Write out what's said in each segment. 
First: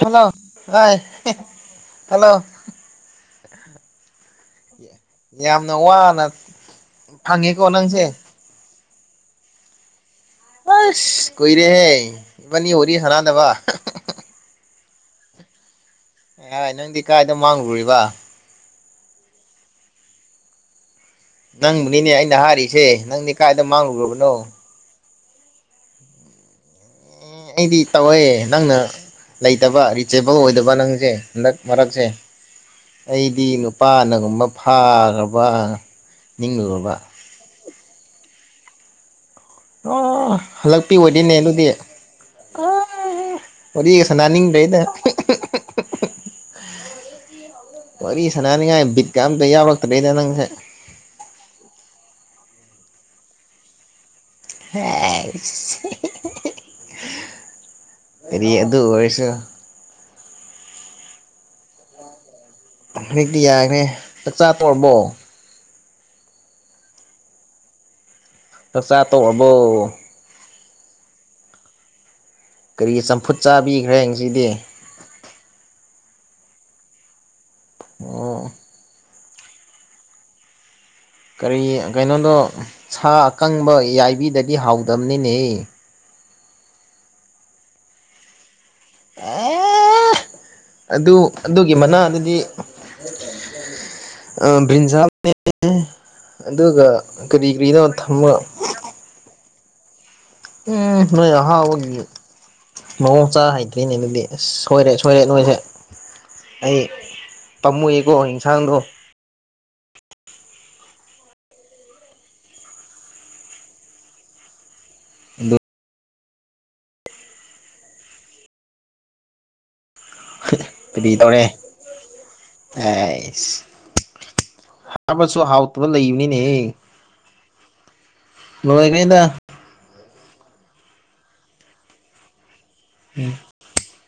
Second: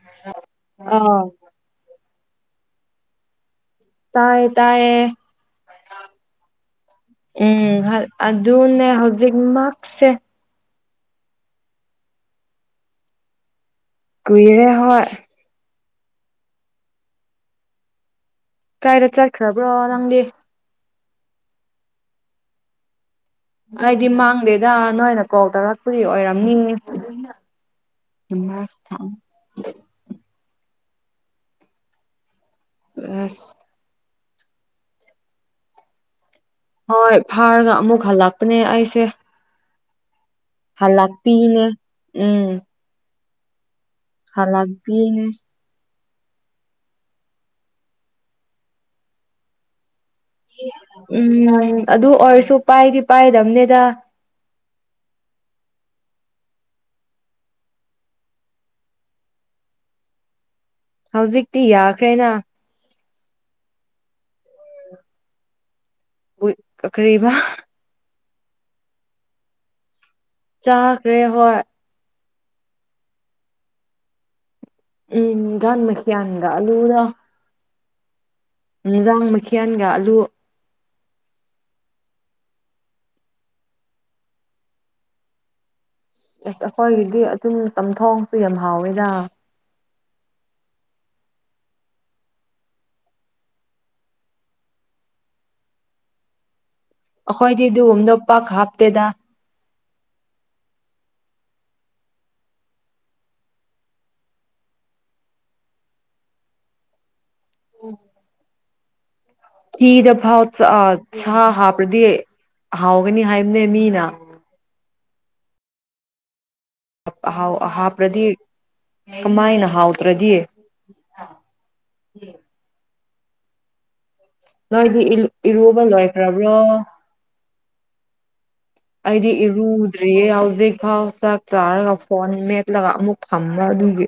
hello hi ꯑꯥ hello ꯇꯥꯏꯌꯦ ꯇꯥꯏꯌꯦ ꯌꯥꯝꯅ ꯋꯥꯅ ꯐꯪꯉꯦꯀꯣ ꯎꯝ ꯅꯪꯁꯦ ꯑꯗꯨꯅꯦ ꯍꯧꯖꯤꯛꯃꯛꯁꯦ ꯑꯁ ꯀꯨꯏꯔꯦꯍꯦ ꯏꯕꯥꯅꯤ ꯋꯥꯔꯤ ꯁꯥꯟꯅꯗꯕ ꯀꯨꯏꯔꯦ [inaudible] ꯑꯦ ꯍ ꯅꯪꯗꯤ ꯀꯥꯏꯗ ꯃꯥꯡꯉꯨꯔꯤꯕ ꯀꯥꯏꯔ ꯆꯠꯈ꯭ꯔꯕ꯭ꯔꯣ ꯅꯪꯗꯤ ꯅꯪꯕꯨꯅꯤꯅꯦ ꯑꯩꯅ ꯍꯥꯏꯔꯤꯁꯦ ꯅꯪꯅꯦ ꯑꯩꯗꯤ ꯃꯥꯡꯗꯦꯗ ꯅꯣꯏꯅ ꯀꯣꯜ ꯇꯧꯔꯛꯄꯗꯤ ꯑꯣꯏꯔꯝꯅꯤ ꯑꯩꯗꯤ ꯇꯧꯋꯦ ꯅꯪꯅ ꯂꯩꯇꯕ ꯔꯤꯆꯦꯕꯜ ꯑꯣꯏꯗꯕ ꯅꯪ ꯍꯟꯗꯛ ꯃꯔꯛꯁꯦ ꯑꯁ ꯑꯩꯗꯤ ꯅꯨꯄꯥꯅ ꯨꯒꯝꯕ ꯐꯥꯈ꯭ꯔꯕ ꯅꯥ ꯍꯣꯏ ꯐꯥꯔꯒ ꯑꯃꯨꯛ ꯍꯜꯂꯛꯄꯅꯦ ꯑꯩꯁꯦ ꯑꯣ ꯍꯜꯂꯛꯄꯤ ꯑꯣꯏꯗꯣꯏꯅꯦ ꯑꯗꯨꯗꯤ ꯍꯜꯂꯛꯄꯤꯅꯦ ꯎꯝ ꯑ ꯋꯥꯔꯤꯒ ꯁꯥꯟꯅꯅꯤꯡꯗ꯭ꯔꯦꯗ ꯍꯜꯂꯛꯄꯤꯅꯦ ꯋꯥꯔꯤ ꯁꯅꯥꯅꯤꯡꯉꯥꯏ ꯕꯤꯠꯀ ꯑꯝꯇ ꯌꯥꯎꯔꯛꯇꯦ ꯎꯝ ꯑꯗꯨ ꯑꯣꯏꯔꯁꯨ ꯄꯥꯏꯗꯤ ꯄꯥꯏꯗꯝꯕꯅꯦꯗ ꯍꯦ ꯀꯔꯤ ꯑꯗꯨ ꯑꯣꯏꯔꯁꯨ ꯍꯧꯖꯤꯛꯇꯤ ꯌꯥꯈ꯭ꯔꯦꯅ ꯍꯧꯖꯤꯛꯇꯤ ꯌꯥꯈ꯭ꯔꯦ ꯆꯥꯛꯆꯥꯥ ꯇꯣꯛꯑꯕꯣ ꯀꯔꯤꯕꯥ ꯆꯥꯛꯆ ꯇꯣꯛꯑꯕꯣ ꯆꯥꯈ꯭ꯔꯦ ꯍꯣꯏ ꯀꯔꯤ ꯆꯝꯐꯨꯠ ꯆꯥꯕꯤꯈ꯭ꯔꯦ ꯉꯁꯤꯗꯤ ꯎꯝ ꯃꯈꯌꯥꯥꯟꯗ ꯑꯂꯨꯗꯣ ꯑꯣ ꯅꯟꯁꯥꯡ ꯃꯈꯦꯜꯒ ꯑꯂꯨ ꯀꯔꯤ ꯀꯩꯅꯣꯗꯣ ꯁꯥ ꯑꯀꯪꯕ ꯌꯥꯏꯕꯤꯗꯗꯤ ꯍꯥꯎꯗꯕꯅꯤꯅꯦ ꯑꯁ ꯑꯩꯈꯣꯏꯒꯤꯗꯤ ꯑꯗꯨꯝ ꯆꯝꯊꯣꯡꯁꯨ ꯌꯥꯝ ꯍꯥꯎꯋꯦꯗ ꯑꯦ ꯑꯗꯨ ꯑꯗꯨꯒꯤ ꯃꯅꯥ ꯑꯗꯨꯗꯤ ꯑ ꯕ꯭ꯔꯤꯟꯖꯥꯜ ꯅꯦ ꯑꯗꯨꯒ ꯀꯔꯤ ꯑꯩꯈꯣꯏꯗꯤ ꯀꯔꯤꯗꯣ ꯑꯗꯨꯒꯨꯝꯕꯗꯣ ꯊꯝꯃꯒ ꯄꯥꯛ ꯍꯥꯞꯇꯦꯗ ꯎꯝ ꯅꯣꯏ ꯑꯍꯥꯎ ꯑꯣꯏꯒꯤ ꯃꯑꯣ ꯆꯥ ꯍꯩꯇ꯭ꯔꯤꯅꯦ ꯑꯗꯨꯗꯤ ꯑꯁ ꯁꯣꯏꯔꯦ ꯁꯣꯏꯔꯦ ꯅꯣꯏꯁꯦ ꯑꯩ ꯄꯥꯝꯃꯨꯑꯦꯀꯣ ꯌꯦꯟꯁꯥꯡꯗꯣ ꯆꯤꯗꯐꯥꯎ ꯁꯥ ꯍꯥꯞꯄꯗꯤ ꯍꯥꯎꯒꯅꯤ ꯍꯥꯏꯕꯅꯦ ꯃꯤꯅ ꯑꯗꯨ ꯑꯍꯥꯎꯕ ꯍꯥꯞꯂꯗꯤ ꯀꯃꯥꯏꯅ ꯍꯥꯎꯥ ꯀꯔꯤ ꯇꯧꯔꯦ ꯑꯩꯁ ꯅꯣꯏꯗꯤ ꯑꯃꯁꯨ ꯏꯔꯨꯕ ꯍꯥꯎꯇꯕ ꯂꯩꯕꯅꯤꯅꯦ ꯂꯣꯏꯈ꯭ꯔꯕ꯭ꯔꯣ ꯂꯣꯏꯈ꯭ꯔꯦꯗ ꯑꯩꯗꯤ ꯏꯔꯨꯗ꯭ꯔꯤꯌꯦ ꯍꯧꯖꯤꯛ ꯐꯥꯎ ꯆꯥꯛ ꯆꯥꯔꯒ ꯐꯣꯟ ꯃꯦꯠ ꯂꯒꯥ ꯑꯃꯨꯛ ꯐꯝꯝꯕ ꯑꯗꯨꯒꯤ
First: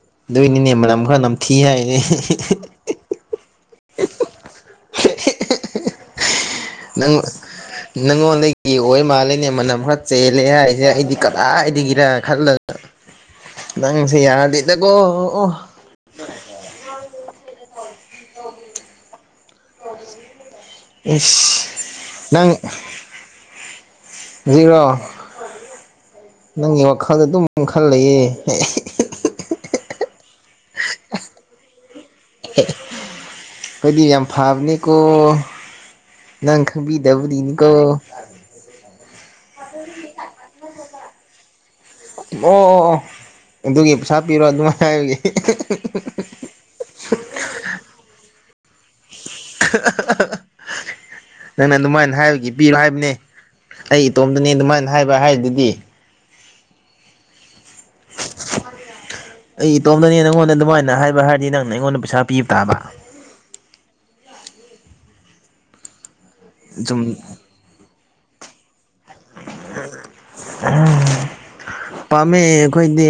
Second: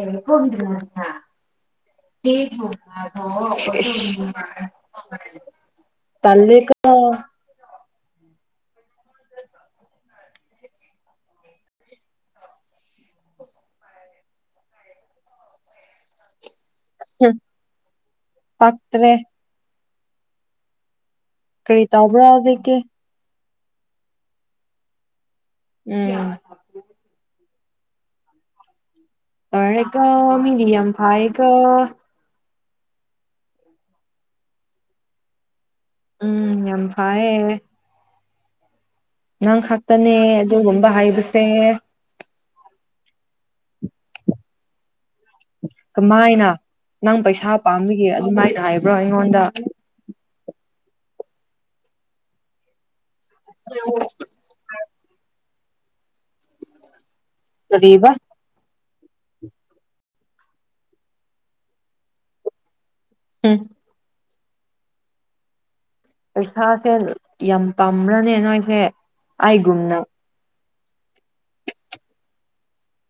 [inaudible] ꯑꯗꯨꯏꯅꯤꯅꯦ ꯃꯅꯝ ꯈꯔ ꯅꯝꯊꯤ ꯍꯥꯏꯅꯦ ꯏꯁ ꯇꯜꯂꯦꯀꯣ ꯅꯪ ꯅꯪꯉꯣꯟꯗꯒꯤ ꯑꯣꯏ ꯃꯥꯜꯂꯅꯦ ꯃꯅꯝ ꯈꯔꯥ ꯆꯦꯜꯂꯦ ꯍꯥꯏꯁꯦ ꯑꯩꯗꯤ ꯀꯗꯥꯏꯗꯒꯤꯗꯒꯤꯔ ꯈꯜꯂꯒ ꯅꯪꯁꯤ ꯌꯥꯗ ꯏꯗ ꯀꯣ ꯄꯥꯛ꯭ꯔꯦ ꯀꯔꯤ ꯇꯧꯕ꯭ꯔꯥ ꯅꯪ ꯍꯧꯖꯤꯛꯇꯤ ꯔꯣ ꯎꯝ ꯅꯪꯒꯤ ꯋꯥꯈꯥꯗ ꯑꯗꯨꯨꯝ ꯈꯪ ꯈꯜ ꯂꯩꯌꯦ ꯃꯤꯔꯤ ꯑꯝꯐ ꯑꯩꯈꯣꯏꯗꯤ ꯌꯥꯝ ꯐꯕꯅꯦꯀꯣ ꯅꯪ ꯎꯝ ꯌꯥꯝ ꯐꯩꯌꯦ ꯈꯪꯕꯤꯗꯕꯨꯗꯤꯅꯤꯀꯣ ꯅꯪ ꯈꯥꯛꯛꯇꯅꯦ ꯑꯗꯨꯒꯨꯝꯕ ꯍꯩꯕꯁꯦ ꯑꯣ ꯑꯣ ꯑꯣ ꯑꯗꯨꯒꯤ ꯄꯩꯁꯥ ꯄꯤꯔꯣ ꯑꯗꯨꯃꯥꯏꯅ ꯍꯥꯏꯕꯒꯦ ꯀꯃꯥꯏꯅ ꯅꯪ ꯄꯩꯁꯥ ꯄꯥꯝꯂꯤꯒꯦ ꯑꯗꯨꯃꯥꯏꯅ ꯍꯥꯏꯕ꯭ꯔꯣ ꯑꯩꯉꯣꯟꯗ ꯅꯪꯅ ꯑꯗꯨꯃꯥꯏꯅ ꯍꯥꯏꯕꯒꯤ ꯄꯤꯔꯣ ꯍꯥꯏꯕꯅꯦ ꯑꯩ ꯏꯇꯣꯝꯗꯅꯦ ꯑꯗꯨꯃꯥꯏꯅ ꯍꯥꯏꯕ ꯍꯥꯏꯗꯨꯗꯤ ꯔꯤꯕ ꯑꯩ ꯏꯇꯣꯝꯗꯅꯦ ꯅꯪꯉꯣꯟꯗ ꯑꯗꯨꯃꯥꯏꯅ ꯍꯥꯏꯕ ꯍꯥꯏꯔꯗꯤ ꯅꯪꯅ ꯑꯩꯉꯣꯟꯗ ꯄꯩꯁꯥ ꯄꯤꯕ ꯇꯥꯕ ꯎꯝ ꯄꯩꯁꯥꯁꯦ ꯁꯨꯝ ꯌꯥꯝ ꯄꯥꯝꯕ꯭ꯔꯅꯦ ꯅꯣꯏꯁꯦ ꯑꯩꯒꯨꯝꯅ ꯄꯥꯝꯃꯦ ꯑꯩꯈꯣꯏꯗꯤ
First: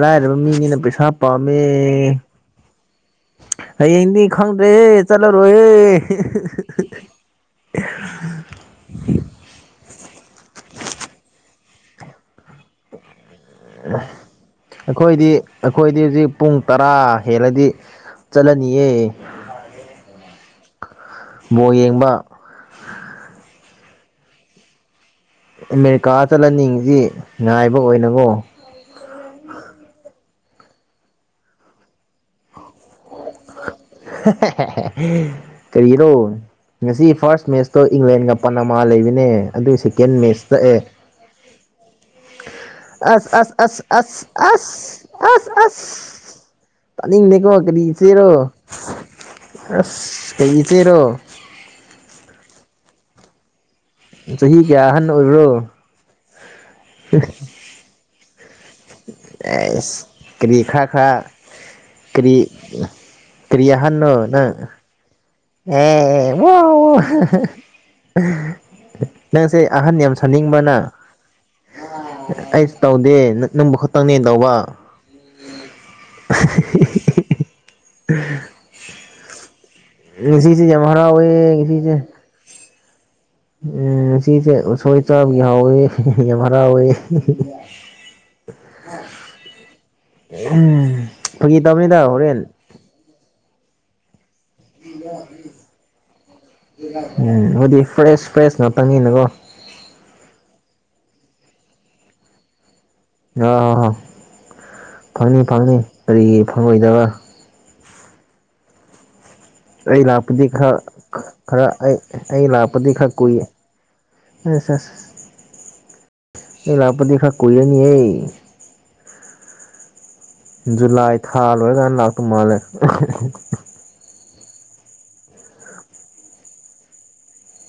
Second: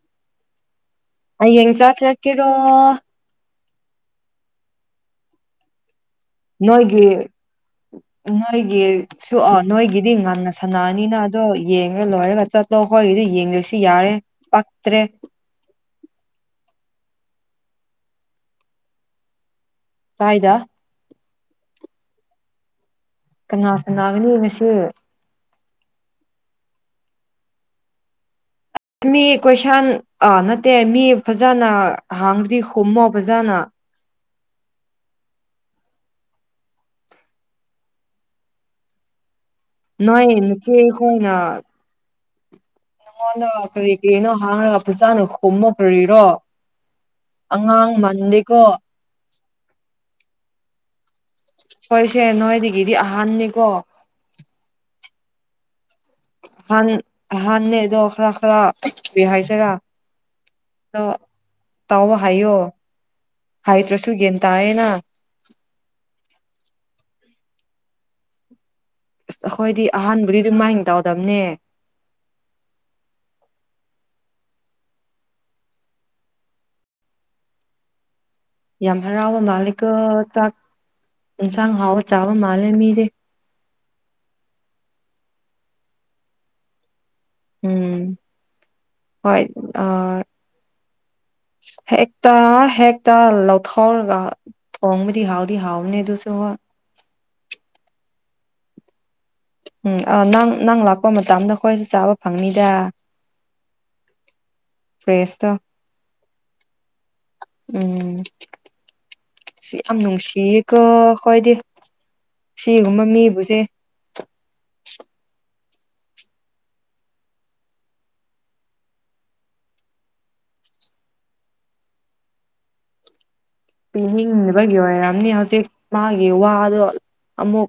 ꯂꯥꯏꯔꯕ ꯃꯤꯅꯤꯅ ꯄꯩꯁꯥ ꯍꯥ ꯄꯥꯝꯃꯦ ꯍꯌꯦꯡ ꯆꯥꯛ ꯆꯠꯀꯦꯔꯣ ꯍꯌꯦꯡꯗꯤ ꯈꯪꯗ꯭ꯔꯦꯍꯦ ꯆꯠꯂꯔꯣꯍꯦ ꯅꯣꯏꯒꯤ ꯅꯣꯏꯒꯤ ꯁ ꯅꯣꯏꯒꯤꯗꯤ ꯉꯟꯅ ꯁꯥꯟꯅꯅꯤꯅ ꯑꯗꯣ ꯌꯦꯡꯉ ꯂꯣꯏꯔꯒ ꯆꯠꯇꯂꯣ ꯑꯩꯣꯏꯒꯤꯗꯤ ꯀꯁꯤ ꯌꯥꯔꯦ ꯄꯛꯇꯔꯦ ꯑꯩꯈꯣꯏꯗꯤ ꯑꯩꯈꯣꯏꯗꯤ ꯍꯧꯖꯤꯛ ꯄꯨꯡ ꯇꯔꯥ ꯍꯦꯜꯂꯗꯤ ꯆꯠꯂꯅꯤꯑ ꯀꯥꯏꯗ ꯃꯣ ꯌꯦꯡꯕ ꯀꯅꯥ ꯁꯅꯥꯒꯅꯤ ꯉꯁꯤ ꯑꯃꯦꯔꯤꯀꯥ ꯆꯠꯍꯟꯅꯤꯡꯉꯤꯁꯤ ꯉꯥꯏꯕ ꯑꯣꯏꯅꯀꯣ ꯃꯤ ꯀꯣꯏꯁꯟ ꯑꯥ ꯅꯠꯇꯦ ꯃꯤ ꯐꯖꯅ ꯍꯥꯡ꯭ꯔꯤ ꯍꯨꯝꯃꯣ ꯐꯖꯅ ꯀꯔꯤꯔꯣ ꯉꯁꯤ ꯐꯥꯔꯁ ꯃꯦꯠꯁꯇꯣ ꯏꯪꯂꯦꯟꯒ ꯄ ꯃꯥꯥ ꯂꯩꯕꯅꯦ ꯑꯗꯨ ꯁꯦꯀꯦꯟ ꯅꯣꯏ ꯃꯦꯠꯁ ꯅꯆꯦ ꯇꯛꯑꯦ ꯈꯣꯏꯅ ꯑꯁ ꯅꯪꯉꯣꯟꯗ ꯑꯁ ꯀꯔꯤ ꯑꯁ ꯀꯔꯤꯅꯣ ꯑꯁ ꯍꯥꯡꯔꯒ ꯐꯖꯅ ꯑꯁ ꯈꯨꯝꯃꯣ ꯑꯁ ꯀꯔꯤꯔꯣ ꯑ ꯇꯥꯅꯤꯡ ꯅꯀꯣ ꯀꯔꯤ ꯑꯉꯥꯡ ꯏꯆꯦꯔꯣ ꯃꯟꯗꯦꯀꯣ ꯑꯁ ꯀꯔꯤ ꯏꯆꯦꯔꯣ ꯀꯣꯏꯁꯦ ꯅꯣꯏꯗꯤꯒꯗꯤ ꯑꯍꯥꯟꯅꯤ ꯀꯣ ꯆꯍꯤ ꯀꯌꯥ ꯑꯍꯟ ꯑꯣꯏꯕ꯭ꯔꯣ ꯍ ꯍꯗꯣ ꯈꯔ ꯈꯔ ꯀꯔꯤ ꯍꯥꯏꯁꯤꯔꯥ ꯀꯔꯤꯈꯥ ꯑꯗꯣ ꯈꯥ ꯇꯧꯕ ꯀꯔꯤ ꯍꯥꯏꯌꯣ ꯍꯥꯏꯗ꯭ꯔꯁꯨ ꯇꯔꯤꯌꯥꯍꯥꯟꯅꯣ ꯒ꯭ꯌꯥꯟ ꯅ ꯇꯥꯏꯌꯦꯅ ꯑꯦ ꯋꯥ ꯑꯁ ꯅꯪꯁꯦ ꯑꯩꯈꯣꯏꯗꯤ ꯑꯍꯟ ꯌꯥꯝ ꯑꯍꯥꯟꯕꯨꯗꯤ ꯁꯥꯅꯤꯡꯕꯅ ꯑꯗꯨꯃꯥꯏꯅ ꯇꯧꯗꯕꯅꯦ ꯑꯩꯁ ꯇꯧꯗꯦ ꯅ ꯇꯪꯅꯦꯦꯟ ꯇꯧꯕ ꯌꯥꯝ ꯍꯔꯥꯎꯕ ꯃꯥꯂꯦꯀ ꯆꯥꯛ ꯉꯁꯤꯁꯦ ꯌꯥꯝ ꯍꯔꯥꯎꯋꯦ ꯌꯦꯟꯁꯥꯡ ꯉꯁꯤꯁꯦ ꯍꯥꯎꯕ ꯆꯥꯕ ꯃꯥꯜꯂꯦ ꯃꯤ ꯎꯝ ꯉꯁꯦ ꯎꯁꯣꯏ ꯆꯕ ꯍꯥꯎꯋꯤ ꯌꯥꯝ ꯍꯔꯥꯎꯋꯦ [inaudible] ꯍ ꯑ ꯎꯝ ꯐꯥꯒꯤ ꯇꯧꯕꯅꯤꯗ ꯍꯦꯛ ꯇ ꯍꯣꯔꯦꯟ ꯍꯦꯛ ꯇ ꯊꯧꯔꯒ ꯍꯣꯏ ꯎꯝ ꯑꯗꯨꯗꯤ ꯐ꯭ꯔꯦꯁ ꯐ꯭ꯔꯦꯁꯅꯣ ꯇꯪꯉꯤꯅꯀꯣ ꯎꯝ ꯑ ꯅꯪ ꯅꯪ ꯂꯥꯛꯄ ꯃꯇꯝꯗ ꯑꯩꯈꯣꯏꯁꯨ ꯆꯥꯕ ꯐꯪꯅꯤꯗ ꯑ ꯍ ꯍ ꯐꯪꯅꯤ ꯐ꯭ꯔꯦꯁꯇꯣ ꯐꯪꯅꯤ ꯀꯔꯤ ꯐꯪꯉꯣꯏꯗꯕ ꯎꯝ ꯁꯤ ꯌꯥꯝ ꯑꯩ ꯂꯥꯛꯄꯗꯤ ꯈꯔ ꯅꯨꯡꯁꯤꯌꯦꯀꯣ ꯑꯩꯈꯣꯏꯗꯤ ꯈꯔ ꯑꯩ ꯑ ꯂꯥꯛꯄꯗꯤ ꯁꯤꯒꯨꯝꯕ ꯈꯔ ꯀꯨꯏ ꯃꯤꯕꯨꯁꯦ ꯑ ꯂꯄꯗ ꯈꯥ ꯀꯔꯅꯤ ꯑꯩ ꯖꯨꯂꯥꯏ ꯊꯥ ꯂꯣꯏꯔꯀꯥꯟꯗ ꯂꯥꯛꯇꯧ ꯃꯥꯜꯂꯦ ꯄꯤꯅꯤꯡꯕꯒꯤ ꯑꯣꯏꯔꯝꯅꯤ ꯍꯧꯖꯤꯛ ꯃꯥꯒꯤ ꯋꯥꯗꯣ ꯑꯃꯨꯛ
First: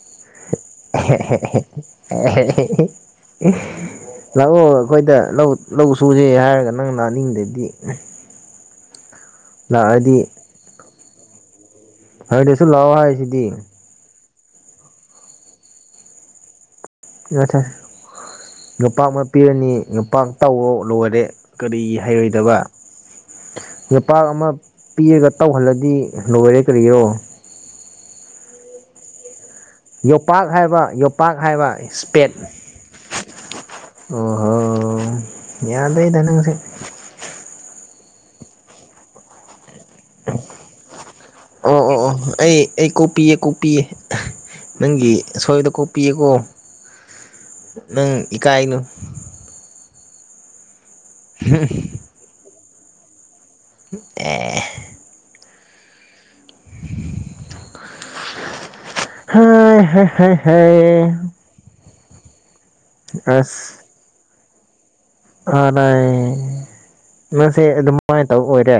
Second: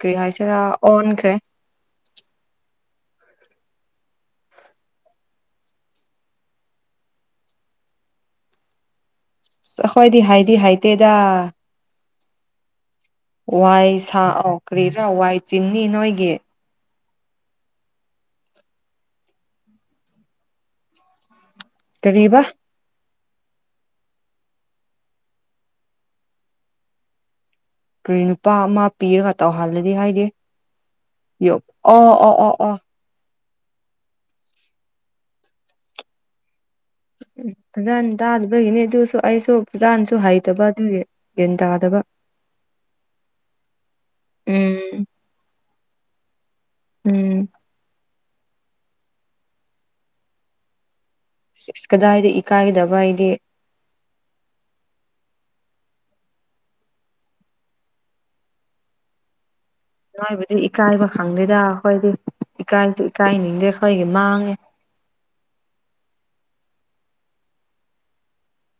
ꯀꯔꯤ ꯍꯥꯏꯁ [unintelligible] ꯂꯥꯛꯑꯣ ꯑꯩꯈꯣꯏꯗ ꯂꯧ ꯁꯨꯁꯦ ꯍꯥꯏꯔꯒ ꯅꯪꯅ ꯑꯅꯤꯡꯗꯗꯤ ꯈꯣꯏꯗꯤ ꯍꯥꯏꯗꯤ ꯍꯥꯏꯗꯦꯗ ꯍꯗꯤꯁꯨ ꯂꯥꯎꯑꯣ ꯍꯥꯏ ꯋꯥꯏ ꯁꯥ ꯀꯔꯤꯗꯔꯥ ꯋꯥꯏ ꯆꯤꯅꯤ ꯅꯣꯏꯒꯤ ꯉ ꯉꯄꯥꯛ ꯑꯃ ꯄꯤꯔꯅꯤ ꯉꯄꯥꯛ ꯇꯧꯔꯣ ꯂꯣꯏꯔꯦ ꯀꯔꯤ ꯀꯔꯤꯕ ꯍꯥꯏꯔꯣꯏꯗꯕ ꯌꯥꯄꯥꯛ ꯑꯃ ꯄꯤꯔꯒ ꯇꯧꯍꯜꯂꯗꯤ ꯂꯣꯏꯔꯦ ꯀꯔꯤꯒꯤꯔꯣ ꯀ ꯅꯨꯄꯥ ꯑꯃ ꯄꯤꯔ ꯉꯥꯛ ꯇꯧꯍꯜꯂꯗꯤ ꯍꯥꯏꯒꯦ ꯌꯣꯄꯥꯛ ꯍꯥꯏꯕ ꯌꯣꯄꯥꯛ ꯌ ꯑꯣ ꯑꯣ ꯑꯣ ꯑꯣ ꯑꯣ ꯍꯣ ꯌꯥꯗꯩ ꯊꯅ ꯉꯁ ꯑꯗꯨ ꯇ ꯑꯗꯨꯕꯒꯤꯅꯦ ꯑꯗꯨꯁꯨꯣ ꯑꯁꯨ ꯑꯣ ꯑꯣ ꯇꯥꯗꯕ ꯑꯣ ꯑꯩ ꯑꯩ ꯀꯣꯄꯤ ꯀꯣꯄꯤ ꯎꯝ ꯅꯪꯒꯤ ꯁꯣꯏꯗ ꯀ ꯄꯤꯌꯦꯀꯣ ꯎꯝ ꯅꯪ ꯏꯀꯥꯏꯅꯨ ꯀꯗꯥꯏꯗ ꯏꯀꯥꯏꯗꯕ ꯍꯥꯏꯗꯤ ꯑꯦ ꯍꯥ ꯅꯣꯏꯕꯨꯗꯤ ꯏꯀꯥꯏꯕ ꯈꯪꯗꯦꯗ ꯑꯩꯈꯣꯏꯗꯤ ꯏꯀꯥꯏꯁꯨ ꯏꯀꯥꯏꯅꯤꯡꯗꯦ ꯑꯩꯈꯣꯏꯒꯤ ꯃꯥꯡꯉꯦ ꯑ ꯂꯩ ꯅꯁꯦ ꯑꯗꯨꯃꯥꯏꯅ ꯇꯧ ꯑꯣꯏꯔꯦ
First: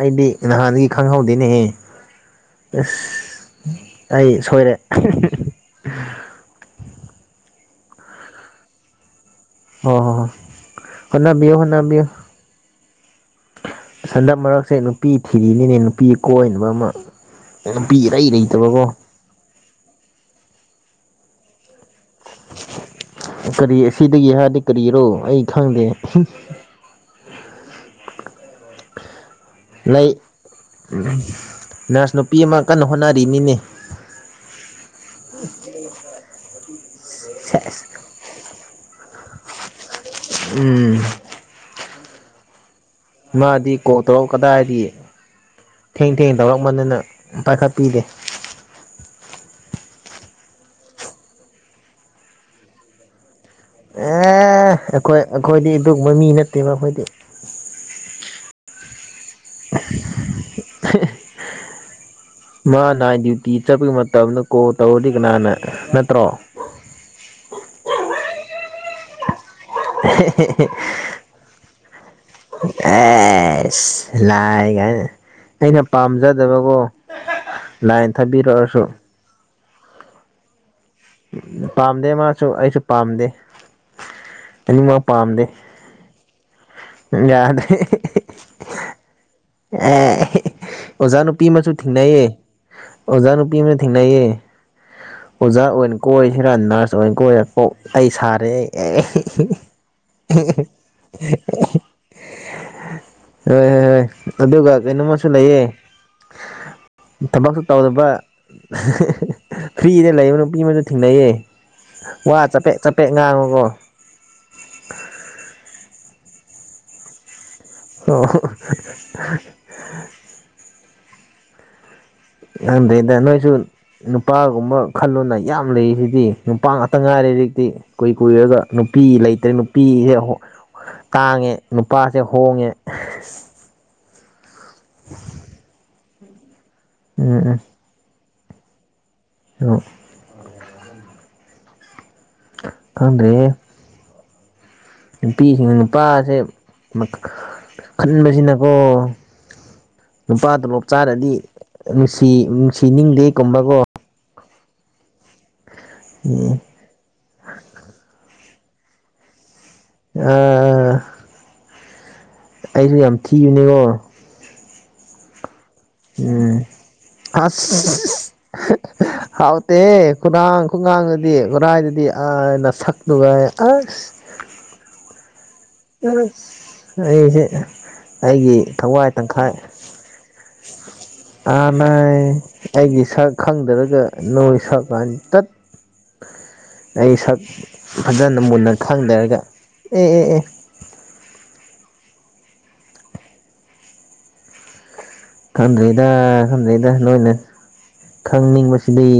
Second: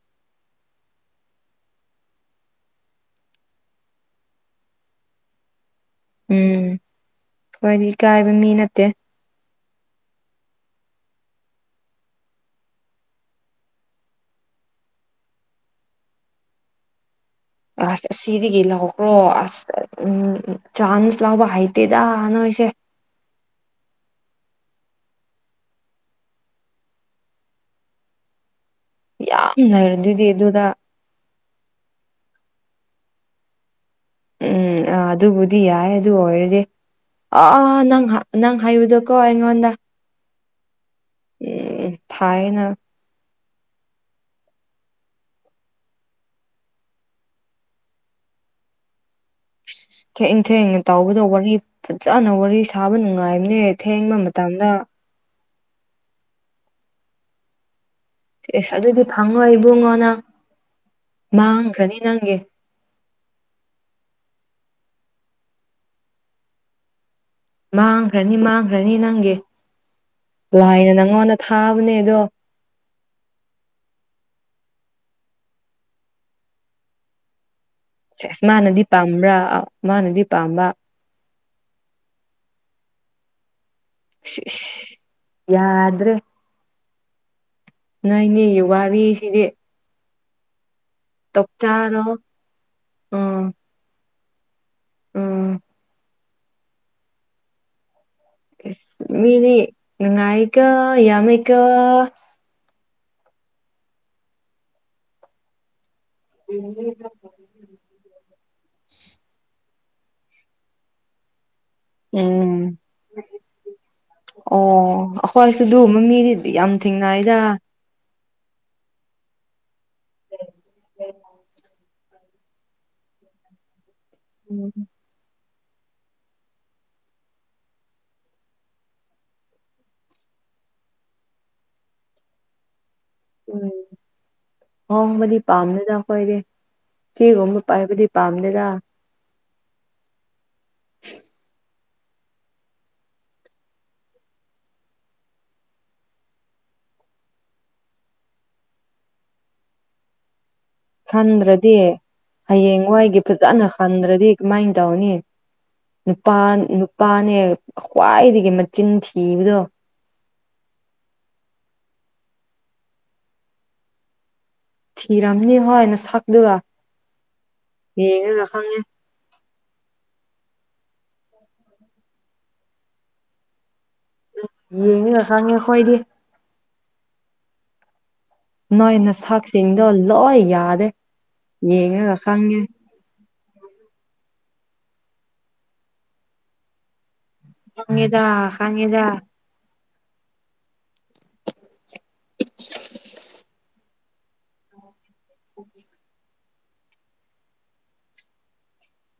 ꯑꯩꯗꯤ ꯅꯍꯥꯟꯗꯒꯤ ꯈꯪꯍꯧꯗꯦꯅꯦꯍ ꯏꯁꯁ ꯑꯩ ꯁꯣꯏꯔꯦ ꯎꯝ ꯍꯥꯏꯣꯏꯗꯤ ꯏꯀꯥꯏꯕ ꯃꯤ ꯅꯠꯇꯦ ꯍ ꯍ ꯍꯕꯤꯌꯣ ꯍꯕꯤꯌꯣ ꯁꯟꯗꯝ ꯃꯔꯛꯁꯦ ꯅꯨꯄꯤ ꯊꯤꯔꯤꯅꯤꯅꯦ ꯅꯨꯄꯤ ꯀꯣꯏꯅꯕ ꯑꯃ ꯅꯨꯄꯤ ꯑꯁ ꯏꯔꯩ ꯁꯤꯗꯒꯤ ꯂꯩꯇꯕꯀꯣ ꯂꯧꯈ꯭ꯔꯣ ꯑꯁ ꯎꯝ ꯆꯥꯟꯁ ꯂꯕ ꯍꯥꯏꯇꯦ ꯀꯔꯤ ꯁꯤꯗꯒꯤ ꯍꯥꯏꯔꯗꯤ ꯇꯔꯤꯔꯣ ꯑꯩ ꯈꯪꯗꯦ ꯌꯥꯝ ꯂꯩ ꯂꯩꯔꯗꯨꯗꯤ ꯑꯗꯨꯗ ꯅꯔꯁ ꯅꯨꯄꯤ ꯑꯃ ꯀꯟꯅ ꯍꯣꯠꯅꯔꯤ ꯃꯤꯅꯦ ꯎꯝ ꯑ ꯑꯗꯨꯕꯨꯗꯤ ꯌꯥꯏ ꯑꯗꯨ ꯑꯣꯏꯔꯗꯤ ꯑ ꯁꯦꯁ ꯅꯪ ꯅꯪ ꯏꯗꯀꯣ ꯑꯩꯉꯣꯗ ꯎꯝ ꯑꯦ ꯐꯅ ꯃꯥꯗꯤ ꯀꯣꯛ ꯇꯔꯛ ꯀꯗꯥꯏꯔꯤ ꯊꯦꯡ ꯊꯦꯡ ꯇꯧꯔꯛ ꯃꯅꯤꯅ ꯄꯥꯏꯈꯠꯄꯤꯗꯦ ꯊꯏ ꯊꯦꯡꯅ ꯇꯧꯕꯗ ꯋꯥꯔꯤ ꯐꯖꯅ ꯋꯥꯔꯤ ꯁꯥꯕ ꯅꯨꯡꯉꯥꯏ ꯅꯦ ꯊꯦꯡꯕ ꯃꯇꯝꯗ ꯑꯦ ꯑꯩꯈꯣꯏ ꯑꯩꯈꯣꯏꯗꯤ ꯑꯗꯨꯒꯕ ꯃꯤ ꯅꯠꯇꯦꯕ ꯃꯈꯣꯏꯗꯤ ꯑꯦꯁ ꯑꯗꯨꯗꯤ ꯐꯪꯉꯣꯏ ꯏꯕꯨꯡꯉꯣꯅꯪ ꯃ ꯃꯥꯅꯥꯏ ꯗ꯭ꯌꯨꯇꯤ ꯆꯠꯄꯒꯤ ꯃꯇꯝꯗ ꯀꯣꯜ ꯇꯧꯔꯗꯤ ꯀꯅꯥꯅ ꯅꯠꯇ꯭ꯔꯣ ꯃꯥꯡꯈ꯭ꯔꯅꯤ ꯃꯥꯡꯈ꯭ꯔꯅꯤ ꯅꯪꯒꯤ ꯂꯥꯏꯅ ꯅꯪꯉꯣꯟꯗ ꯊꯥꯕꯅꯦ ꯑꯗꯣ ꯑꯥ ꯑꯦꯁ ꯂꯥꯏ ꯀꯥꯏꯅ ꯑꯩꯅ ꯄꯥꯝꯖꯗꯕꯀꯣ ꯂꯥꯏꯟ ꯁꯦꯁ ꯃꯥꯅꯗꯤ ꯊꯥꯕꯤꯔꯛꯑꯁꯨ ꯄꯥꯝꯕ꯭ꯔꯥ ꯑ ꯃꯥꯅꯗꯤ ꯄꯥꯝꯕ ꯎ ꯄꯥꯝꯗꯦ ꯃꯥꯁꯨ ꯑꯩꯁꯨ ꯄꯥꯝꯗꯦ ꯑꯅꯤꯃꯛ ꯄꯥꯝꯗꯦ ꯌꯥꯗ꯭ꯔꯦ ꯌꯥꯗꯦ ꯅꯅꯦ ꯌꯨ ꯋꯥꯔꯤꯅꯤ ꯁꯤꯗꯤ ꯑꯣꯖꯥ ꯅꯨꯄꯤ ꯑꯃꯁꯨ ꯊꯦꯡꯅꯩꯌꯦ ꯑꯣꯖꯥ ꯎꯝ ꯅꯨꯄꯤ ꯑꯃ ꯊꯦꯡꯅꯩꯌꯦ ꯎꯝ ꯀꯣꯏꯁꯤꯔ ꯅꯔꯁ ꯑꯣꯏꯅ ꯀꯣꯏꯔꯛꯄ ꯑꯩ ꯁꯥꯔꯦ ꯏꯁ ꯍꯣꯏ ꯃꯤꯗꯤ ꯅꯨꯡꯉꯥꯏꯀꯣ ꯌꯥꯝꯃꯦꯀꯣ ꯍꯣꯏ ꯍꯣꯏ ꯑꯗꯨꯒ ꯀꯩꯅꯣꯝꯃꯁꯨ ꯂꯩꯌꯦ ꯊꯕꯛꯁꯨ ꯇꯧꯗꯕ ꯐ꯭ꯔꯤꯗ ꯂꯩꯕ ꯅꯨꯄꯤ ꯃꯁꯨ ꯊꯦꯡꯅꯩꯌꯦ ꯋꯥ ꯎꯝ ꯆꯄꯦꯠ ꯆꯄꯦꯠ ꯉꯥꯡꯉꯨꯒꯣ ꯑꯗꯨꯕ ꯃꯤꯗꯤꯗꯤ ꯌꯥꯝ ꯊꯦꯡꯅꯏꯗ ꯑꯣ [inaudible] ꯑꯗꯨꯗꯩꯗ ꯅꯣꯏꯁꯨ ꯎꯝ ꯅꯨꯄꯥꯒꯨꯝꯕ ꯈꯜꯂꯣꯅ ꯌꯥꯝ ꯂꯩꯔꯤꯁꯤꯗꯤ ꯅꯨꯄꯥ ꯉꯥꯛꯇ ꯉꯥꯏꯔꯦ ꯍꯧꯖꯤꯛꯇꯤ ꯀꯨꯏ ꯀꯨꯏꯔꯒ ꯅꯨꯄꯤ ꯂꯩꯇ꯭ꯔꯦ ꯅꯨꯄꯤꯁꯦ ꯇꯥꯡꯉꯦ ꯅꯨꯄꯥꯁꯦ ꯍꯣꯡꯉꯦ ꯎꯝ ꯍꯣꯡꯕꯗꯤ ꯄꯥꯝꯗꯅ ꯑꯩꯈꯣꯏꯗꯤ ꯆꯦꯒꯨꯝꯕ ꯄꯥꯏꯕꯗꯤ ꯄꯝꯗꯦꯗ ꯑꯣ [inaudible] ꯑꯗꯦ ꯅꯨꯄꯤꯁꯤꯡꯅ ꯅꯨꯄꯥꯁꯦ ꯈꯟꯕꯁꯤꯅꯀꯣ ꯅꯨꯄꯥꯗꯨ ꯂꯞ ꯆꯥꯔꯗꯤ ꯈꯟꯗ꯭ꯔꯗꯤ ꯅꯨꯡꯁꯤ ꯍꯌꯦꯡꯋꯥꯏꯒꯤ ꯅꯨꯡꯁꯤꯅꯤꯡꯗꯦ ꯐꯖꯅ ꯀꯨꯝꯕꯀꯣ ꯈꯟꯗ꯭ꯔꯗꯤ ꯀꯃꯥꯏꯅ ꯇꯧꯅꯤ ꯅꯨꯄꯥ ꯎꯝ ꯅꯨꯄꯥꯅꯦ ꯈ꯭ꯋꯥꯏꯗꯒꯤ ꯆꯅꯤ ꯊꯤꯕꯗꯣ ꯑ ꯑꯩꯁꯨ ꯌꯥꯝ ꯊꯤꯕꯅꯤꯉꯣ ꯊꯔꯝꯅꯤ ꯎꯝ ꯌꯦꯡꯉꯒ ꯈꯪꯉꯦ ꯍꯥꯎ ꯑꯦꯦ ꯈꯨꯔꯥꯡ ꯈꯨꯒꯥꯡꯗꯗꯤ ꯈꯨꯔꯥꯏꯗꯗꯤ ꯑꯩꯅ ꯁꯛꯂꯨꯕ ꯑꯁ ꯑꯁ ꯌꯦꯡꯉꯒ ꯈꯪꯉꯦ ꯑꯩꯈꯣꯏꯗꯤ ꯑꯩꯁꯦ ꯑꯩꯒꯤ ꯅꯣꯏ ꯊꯋꯥꯏ ꯇꯪꯈꯥꯏ ꯅꯁꯛꯁꯤꯡꯗꯣ ꯂꯣꯏ ꯌꯥꯗꯦ ꯑꯥ ꯅꯥꯏ ꯌꯦꯡꯉꯒ ꯈꯪꯉꯦ ꯑꯩ ꯒꯤꯁꯥꯥꯛ ꯈꯪꯗꯔꯒ ꯅꯣꯏ ꯁꯥꯀꯥꯟ [unintelligible] ꯇꯠ ꯑꯩ ꯁꯛ ꯈꯪꯉꯦꯗ ꯐꯖꯅ ꯃꯨꯟꯅ ꯈꯪꯉꯦꯗ ꯈꯪꯗꯔꯒ ꯑꯦ ꯑꯦ ꯑꯦ ꯈꯟꯗꯔꯤꯗ ꯈꯟꯗꯔꯤꯗ ꯅꯣꯏꯅꯦ ꯈꯪꯅꯤꯡꯕꯁꯤꯗꯩ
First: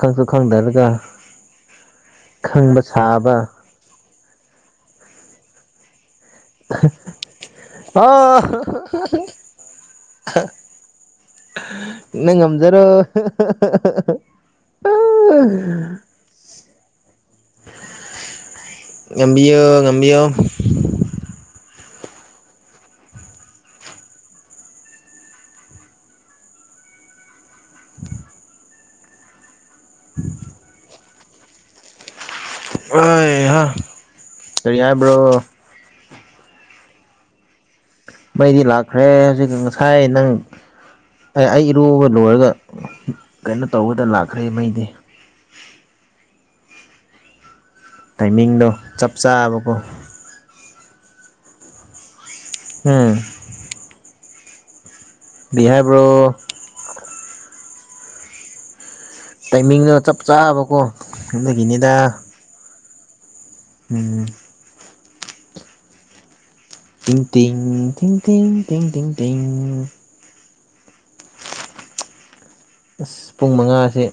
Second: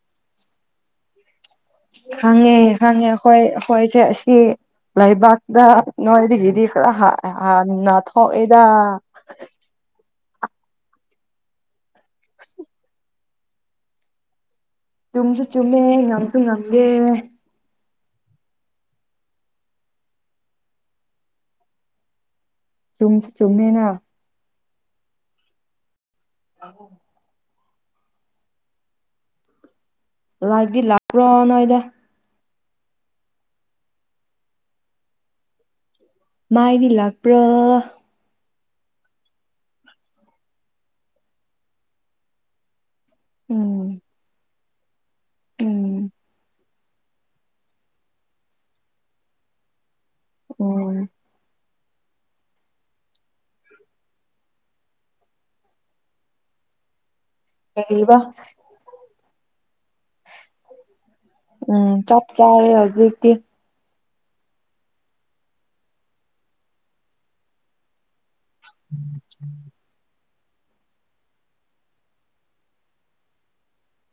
ꯈꯪꯁꯨ ꯈꯪꯗꯔꯒ ꯈꯪꯉꯦ ꯈꯪꯕ ꯈꯪꯉꯦ ꯁꯥꯕ ꯍꯈꯣꯏ ꯑꯩꯈꯣꯏꯁꯦ ꯑꯁꯤ ꯂꯩꯕꯥꯛꯇ ꯅꯗꯤꯒꯤꯗꯤ ꯅ ꯊꯣ ꯑꯥ ꯑꯦꯗ ꯅꯪ ꯉꯝꯖꯔꯣ ꯆꯨꯝꯁꯨ ꯆꯨꯝꯃꯦ ꯉꯪꯁꯨ ꯉꯪꯒꯦ ꯉꯕꯤꯌ ꯉꯕꯤꯌ ꯆꯨꯝꯁꯨ ꯆꯨꯝꯃꯦꯅ ꯑꯣ [inaudible] ꯂꯥꯛꯗꯤ ꯂ ꯄꯨ꯭ꯔꯣꯅꯅꯨꯡꯣꯏꯗ ꯑ ꯍ ꯀꯔꯤ ꯌꯥꯏꯕ꯭ꯔꯣ ꯃꯥꯥꯏꯗꯤ ꯂꯥꯛꯄ꯭ꯔ ꯃꯩꯗꯤ ꯂꯥꯛꯈ꯭ꯔꯦ ꯍꯧꯖꯤꯛ ꯉꯁꯥꯏ ꯅꯪ ꯑꯩ ꯏꯔꯨꯕ ꯂꯣꯏꯔꯒ ꯀꯩꯅꯣ ꯎꯝ ꯇꯧꯕꯗ ꯂꯥꯛꯈ꯭ꯔꯦ ꯃꯩꯗꯤ ꯎꯝ ꯇꯥꯏꯃꯤꯡꯗꯣ ꯆꯞ ꯆꯥꯕꯀꯣ ꯑꯣ ꯎꯝ ꯕꯤꯍꯥꯔꯕ꯭ꯔꯣ ꯀꯔꯤꯕ ꯇꯥꯏꯃꯤꯡꯗꯨꯣ ꯆꯞ ꯆꯥꯕꯀꯣ ꯎꯝ ꯑꯗꯨꯒꯤꯅꯤꯗ ꯆꯞ ꯆꯥꯔꯦ ꯍꯧꯖꯤꯛ ꯎꯝ ꯇ ꯇ ꯇ ꯇ ꯇ ꯇꯤꯡ ꯇ ꯑ ꯄꯨꯡ ꯃꯉꯥ ꯑꯁꯤ